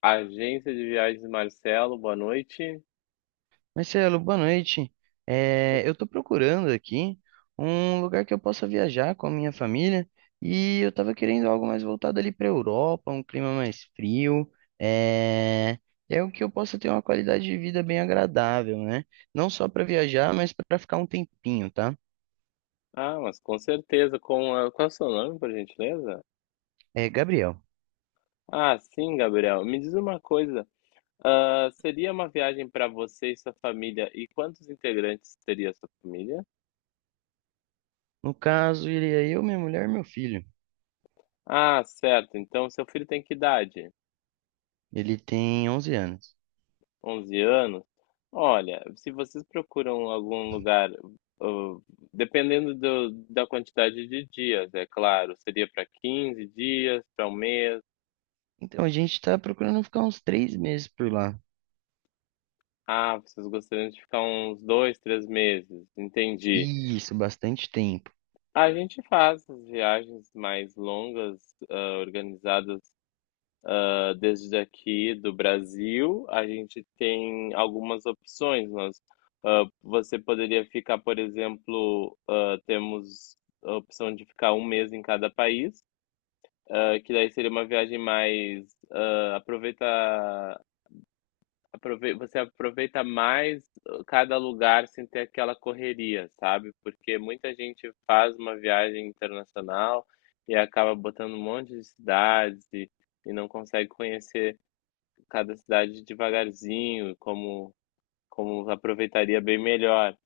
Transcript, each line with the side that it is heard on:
left: Agência de viagens Marcelo, boa noite.
right: Marcelo, boa noite.
left: Co-
right: Eu estou procurando aqui um lugar que eu possa viajar com a minha família e eu estava querendo algo mais voltado ali para a Europa, um clima mais frio, é, é o que eu possa ter uma qualidade de vida bem agradável, né? Não só para viajar, mas para ficar um tempinho, tá?
left: Ah, mas com certeza. Qual é o seu nome, por gentileza?
right: É, Gabriel,
left: Ah, sim, Gabriel. Me diz uma coisa. Ah, seria uma viagem para você e sua família? E quantos integrantes teria a sua família?
right: no caso, iria eu, minha mulher e meu filho.
left: Ah, certo. Então, seu filho tem que idade?
right: Ele tem 11 anos.
left: 11 anos? Olha, se vocês procuram algum lugar, ah, dependendo da quantidade de dias, é claro, seria para 15 dias, para um mês.
right: Então, a gente está procurando ficar uns 3 meses por lá.
left: Ah, vocês gostariam de ficar uns 2, 3 meses, entendi.
right: Isso, bastante tempo.
left: A gente faz as viagens mais longas, organizadas, desde aqui do Brasil. A gente tem algumas opções, você poderia ficar, por exemplo. Temos a opção de ficar um mês em cada país, que daí seria uma viagem mais. Hã, aproveita Aprove Você aproveita mais cada lugar sem ter aquela correria, sabe, porque muita gente faz uma viagem internacional e acaba botando um monte de cidades e não consegue conhecer cada cidade devagarzinho, como aproveitaria bem melhor.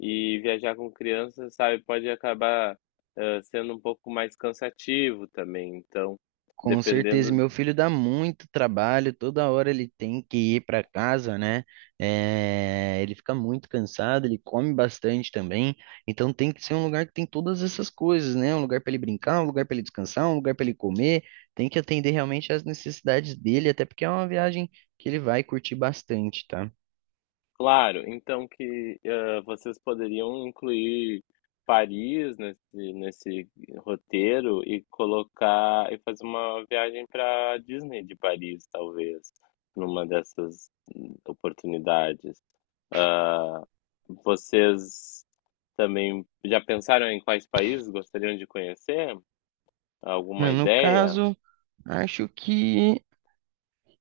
left: E viajar com criança, sabe, pode acabar, sendo um pouco mais cansativo também, então,
right: Com certeza,
left: dependendo.
right: meu filho dá muito trabalho, toda hora ele tem que ir para casa, né? É, ele fica muito cansado, ele come bastante também, então tem que ser um lugar que tem todas essas coisas, né? Um lugar para ele brincar, um lugar para ele descansar, um lugar para ele comer, tem que atender realmente às necessidades dele, até porque é uma viagem que ele vai curtir bastante, tá?
left: Claro, então que, vocês poderiam incluir Paris nesse roteiro e colocar e fazer uma viagem pra Disney de Paris, talvez, numa dessas oportunidades. Hã, Vocês também já pensaram em quais países gostariam de conhecer? Alguma
right: No
left: ideia?
right: caso, acho que.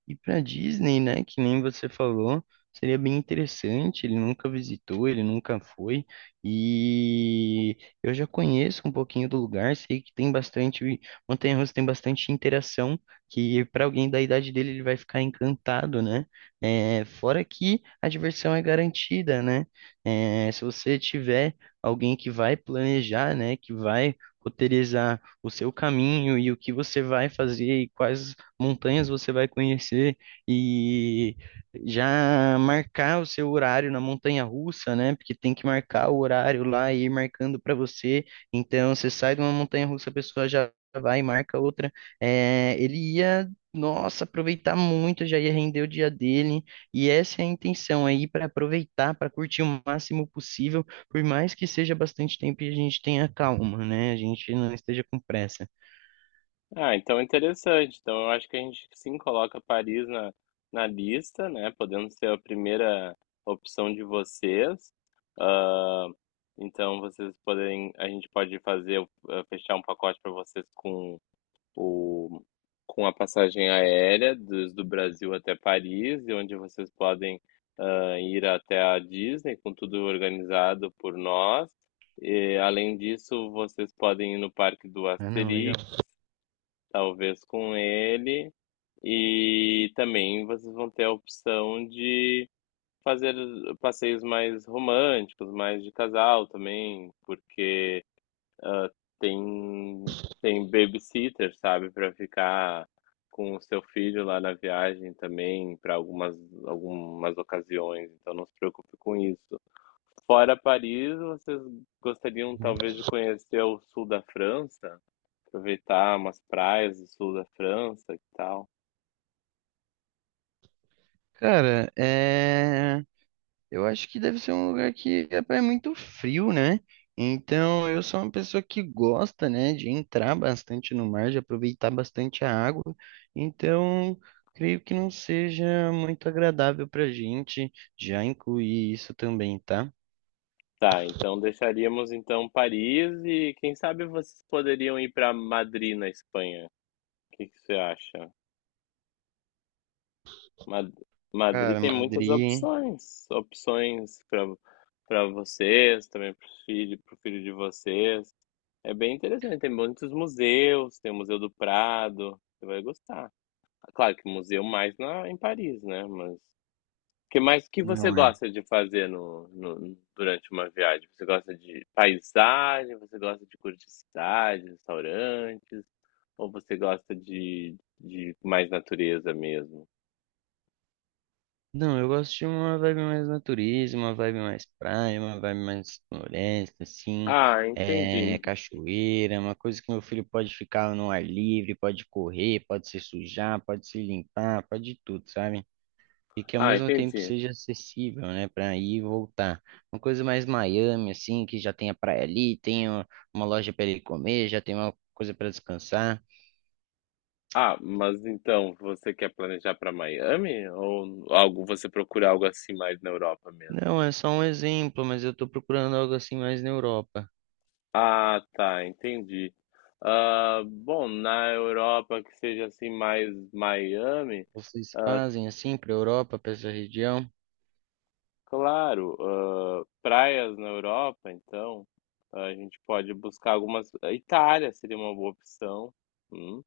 right: E para Disney, né, que nem você falou, seria bem interessante. Ele nunca visitou, ele nunca foi. E eu já conheço um pouquinho do lugar, sei que tem bastante montanha-russa, tem bastante interação, que para alguém da idade dele ele vai ficar encantado, né? É, fora que a diversão é garantida, né? É, se você tiver alguém que vai planejar, né, que vai roteirizar o seu caminho e o que você vai fazer e quais montanhas você vai conhecer e já marcar o seu horário na montanha-russa, né? Porque tem que marcar o horário lá e ir marcando para você. Então você sai de uma montanha-russa, a pessoa já vai e marca outra. É, ele ia, nossa, aproveitar muito, já ia render o dia dele. E essa é a intenção aí para aproveitar, para curtir o máximo possível, por mais que seja bastante tempo e a gente tenha calma, né? A gente não esteja com pressa.
left: Ah, então é interessante. Então eu acho que a gente sim coloca Paris na lista, né? Podendo ser a primeira opção de vocês. Ah, então vocês podem, a gente pode fazer, fechar um pacote para vocês o, com a passagem aérea desde o Brasil até Paris, e onde vocês podem ir até a Disney com tudo organizado por nós. E, além disso, vocês podem ir no Parque do
right: Ah, não, legal.
left: Asterix talvez com ele. E também vocês vão ter a opção de fazer passeios mais românticos, mais de casal também, porque ah, tem tem babysitter, sabe, para ficar com o seu filho lá na viagem também para algumas ocasiões. Então não se preocupe com isso. Fora Paris, vocês gostariam talvez de conhecer o sul da França? Aproveitar umas praias do sul da França e tal.
right: Cara, é... eu acho que deve ser um lugar que é muito frio, né? Então, eu sou uma pessoa que gosta, né, de entrar bastante no mar, de aproveitar bastante a água. Então, creio que não seja muito agradável pra gente já incluir isso também, tá?
left: Tá, então deixaríamos então Paris e quem sabe vocês poderiam ir para Madrid na Espanha. O que que você acha? Mad- Madrid
right: Cara,
left: tem muitas
right: Madrid
left: opções, opções para vocês, também para o filho, para filho de vocês. É bem interessante, tem muitos museus, tem o Museu do Prado, você vai gostar. Claro que museu mais em Paris, né? Mas que mais que você
right: não é.
left: gosta de fazer durante uma viagem? Você gosta de paisagem? Você gosta de curtiçais, restaurantes? Ou você gosta de mais natureza mesmo?
right: Não, eu gosto de uma vibe mais natureza, uma vibe mais praia, uma vibe mais floresta, assim,
left: Ah,
right: é,
left: entendi.
right: cachoeira, uma coisa que meu filho pode ficar no ar livre, pode correr, pode se sujar, pode se limpar, pode tudo, sabe? E que ao
left: Ah,
right: mesmo tempo
left: entendi.
right: seja acessível, né, para ir e voltar. Uma coisa mais Miami, assim, que já tem a praia ali, tem uma loja para ele comer, já tem uma coisa para descansar.
left: Ah, mas então você quer planejar para Miami, ou algo? Você procura algo assim mais na Europa mesmo?
right: Não, é só um exemplo, mas eu tô procurando algo assim mais na Europa.
left: Ah, tá, entendi. Ah, bom, na Europa que seja assim mais Miami,
right: Vocês
left: ah,
right: fazem assim para a Europa, para essa região?
left: claro. Praias na Europa, então, a gente pode buscar algumas. A Itália seria uma boa opção, hum,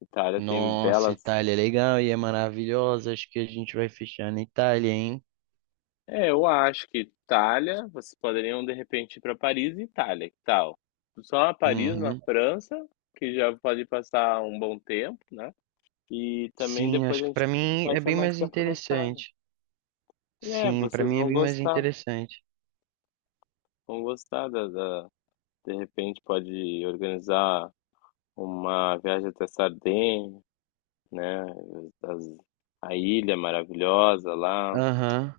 left: Itália tem
right: Nossa,
left: belas.
right: Itália é legal e é maravilhosa. Acho que a gente vai fechar na Itália, hein?
left: É, eu acho que Itália, vocês poderiam de repente ir para Paris e Itália, que tal? Só Paris na
right: Uhum.
left: França, que já pode passar um bom tempo, né, e também
right: Sim,
left: depois
right: acho
left: a
right: que
left: gente
right: para mim
left: vai
right: é
left: fecha
right: bem
left: mais
right: mais
left: tempo na Itália.
right: interessante.
left: É,
right: Sim, para
left: vocês
right: mim é bem mais interessante.
left: vão gostar da de repente pode organizar uma viagem até Sardenha, né? as- a ilha maravilhosa lá.
right: Aham.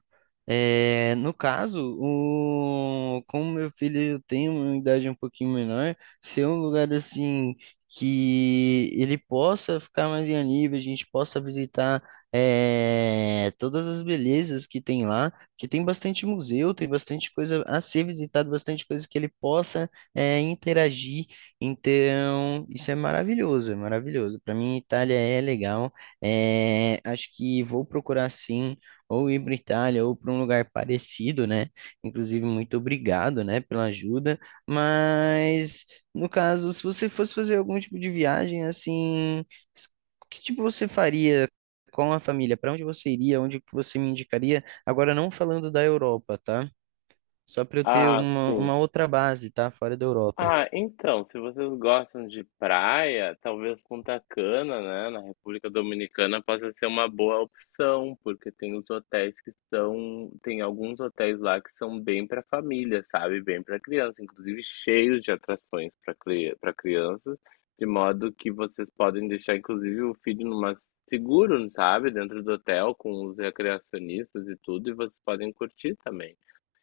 right: No caso, o, como meu filho tem uma idade um pouquinho menor, ser um lugar assim que ele possa ficar mais em nível, a gente possa visitar todas as belezas que tem lá, que tem bastante museu, tem bastante coisa a ser visitado, bastante coisa que ele possa interagir. Então, isso é maravilhoso, é maravilhoso. Para mim, Itália é legal. É, acho que vou procurar sim ou ir para Itália ou para um lugar parecido, né? Inclusive, muito obrigado, né, pela ajuda. Mas, no caso, se você fosse fazer algum tipo de viagem, assim, s- que tipo você faria com a família? Para onde você iria? Onde que você me indicaria? Agora, não falando da Europa, tá? Só para eu ter
left: Ah, sim.
right: uma outra base, tá? Fora da Europa.
left: Ah, então, se vocês gostam de praia, talvez Punta Cana, né, na República Dominicana possa ser uma boa opção, porque tem os hotéis que são, tem alguns hotéis lá que são bem para família, sabe, bem para criança, inclusive cheios de atrações para crianças, de modo que vocês podem deixar inclusive o filho numa seguro, sabe, dentro do hotel com os recreacionistas e tudo, e vocês podem curtir também.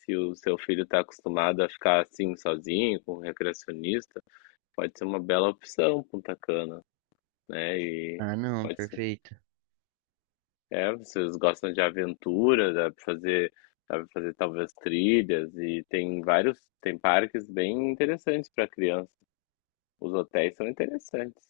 left: Se o seu filho está acostumado a ficar assim sozinho, com um recreacionista, pode ser uma bela opção Punta Cana, né? E
right: Ah, não,
left: pode ser.
right: perfeito.
left: É, vocês gostam de aventura, dá pra fazer talvez trilhas e tem vários, tem parques bem interessantes para criança. Os hotéis são interessantes.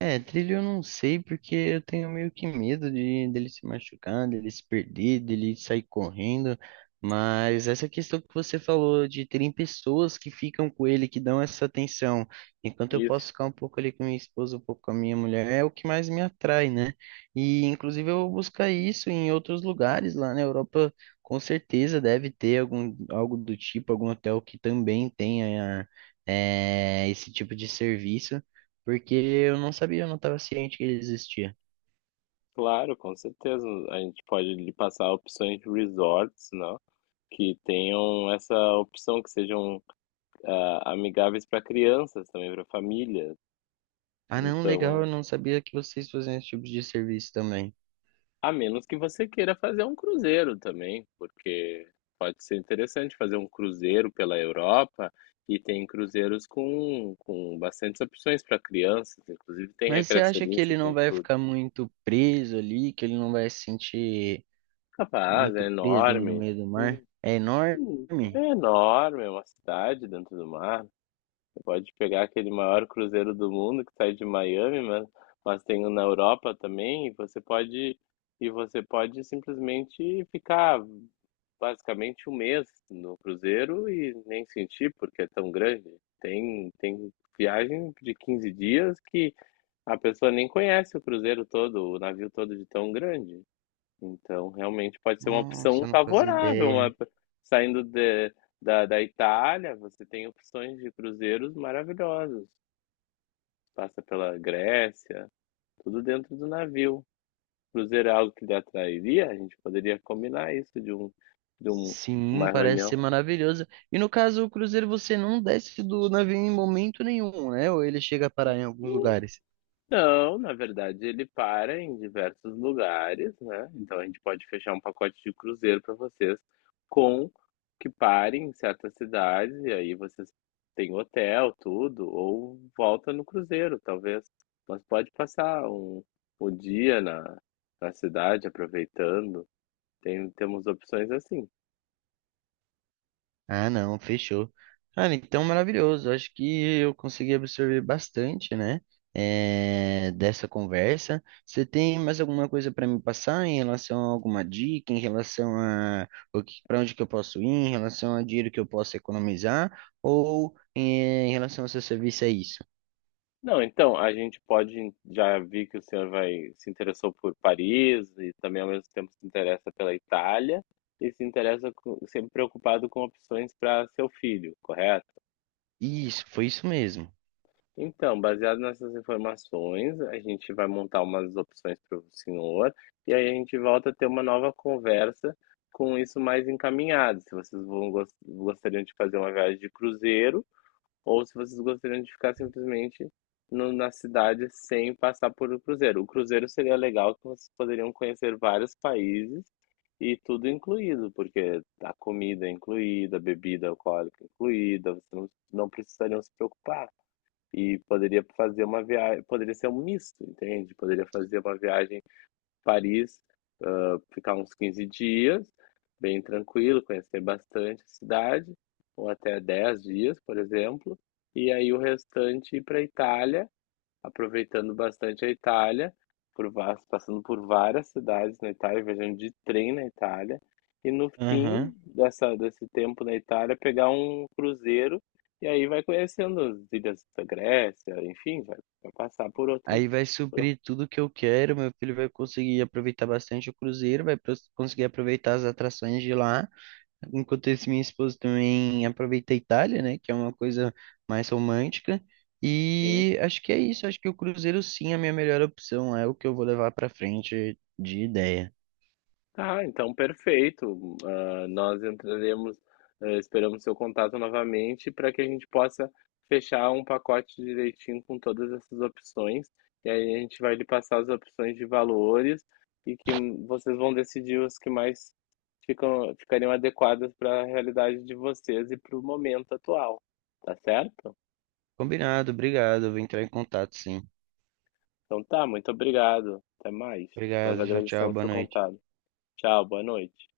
right: É, trilho eu não sei porque eu tenho meio que medo de dele se machucar, dele se perder, dele sair correndo. Mas essa questão que você falou de terem pessoas que ficam com ele, que dão essa atenção, enquanto eu posso
left: Isso,
right: ficar um pouco ali com minha esposa, um pouco com a minha mulher, é o que mais me atrai, né? E inclusive eu vou buscar isso em outros lugares lá na Europa, com certeza deve ter algum algo do tipo, algum hotel que também tenha esse tipo de serviço. Porque eu não sabia, eu não estava ciente que ele existia.
left: claro, com certeza. A gente pode lhe passar opções de resorts, não? Que tenham essa opção, que sejam amigáveis para crianças também, para famílias.
right: Ah, não,
left: Então,
right: legal,
left: a
right: eu não sabia que vocês faziam esse tipo de serviço também.
left: a menos que você queira fazer um cruzeiro também, porque pode ser interessante fazer um cruzeiro pela Europa, e tem cruzeiros com bastantes opções para crianças, inclusive tem
right: Mas você acha que
left: recreacionista,
right: ele não
left: tem
right: vai
left: tudo.
right: ficar muito preso ali, que ele não vai se sentir
left: Capaz, é
right: muito preso ali no
left: enorme.
right: meio do mar?
left: Hum,
right: É enorme?
left: hum, É enorme, é uma cidade dentro do mar. Você pode pegar aquele maior cruzeiro do mundo que sai de Miami, mas tem um na Europa também, e você pode simplesmente ficar basicamente um mês no cruzeiro e nem senti porque é tão grande. Tem viagem de 15 dias que a pessoa nem conhece o cruzeiro todo, o navio todo de tão grande. Então, realmente pode ser uma
right: Nossa,
left: opção
right: eu não fazia
left: favorável.
right: ideia.
left: Saindo de- Da Itália, você tem opções de cruzeiros maravilhosos. Passa pela Grécia, tudo dentro do navio. Cruzeiro é algo que lhe atrairia? A gente poderia combinar isso de um,
right: Sim,
left: uma
right: parece ser
left: reunião.
right: maravilhoso. E no caso, o cruzeiro você não desce do navio em momento nenhum, né? Ou ele chega a parar em alguns lugares?
left: Não, na verdade ele para em diversos lugares, né, então a gente pode fechar um pacote de cruzeiro para vocês com que pare em certas cidades, e aí vocês têm hotel, tudo, ou volta no cruzeiro talvez. Mas pode passar um o dia na cidade aproveitando, temos opções assim.
right: Ah, não, fechou. Cara, então maravilhoso. Acho que eu consegui absorver bastante, né? Dessa conversa. Você tem mais alguma coisa para me passar em relação a alguma dica, em relação a o que, para onde que eu posso ir, em relação a dinheiro que eu posso economizar, ou em relação ao seu serviço é isso?
left: Não, então, a gente pode já vi que o senhor vai se interessou por Paris e também ao mesmo tempo se interessa pela Itália e se interessa com, sempre preocupado com opções para seu filho, correto?
right: Isso, foi isso mesmo.
left: Então, baseado nessas informações, a gente vai montar umas opções para o senhor e aí a gente volta a ter uma nova conversa com isso mais encaminhado. Se vocês vão gostariam de fazer uma viagem de cruzeiro, ou se vocês gostariam de ficar simplesmente na cidade sem passar por o cruzeiro. O cruzeiro seria legal, que vocês poderiam conhecer vários países e tudo incluído, porque a comida é incluída, a bebida alcoólica é incluída, vocês não, não precisariam se preocupar. E poderia fazer uma viagem, poderia ser um misto, entende? Poderia fazer uma viagem Paris, ficar uns 15 dias, bem tranquilo, conhecer bastante a cidade, ou até 10 dias, por exemplo, e aí o restante ir para a Itália, aproveitando bastante a Itália, por va passando por várias cidades na Itália, viajando de trem na Itália, e no fim
right: Aham.
left: dessa desse tempo na Itália, pegar um cruzeiro, e aí vai conhecendo as ilhas da Grécia, enfim, vai passar por outros
right: Aí vai
left: por
right: suprir tudo que eu quero. Meu filho vai conseguir aproveitar bastante o cruzeiro, conseguir aproveitar as atrações de lá. Enquanto isso, minha esposa também aproveita a Itália, né? Que é uma coisa mais romântica.
left: outros
right: E acho que é isso. Acho que o cruzeiro sim é a minha melhor opção. É o que eu vou levar pra frente de ideia.
left: Tá, então perfeito. Ah, nós entraremos, esperamos seu contato novamente para que a gente possa fechar um pacote direitinho com todas essas opções. E aí a gente vai lhe passar as opções de valores, e que vocês vão decidir os que mais ficariam adequadas para a realidade de vocês e para o momento atual. Tá certo?
right: Combinado, obrigado. Eu vou entrar em contato, sim.
left: Então tá, muito obrigado. Até mais. Nós
right: Obrigado, tchau, tchau,
left: agradecemos
right: boa
left: seu
right: noite.
left: contato. Tchau, boa noite.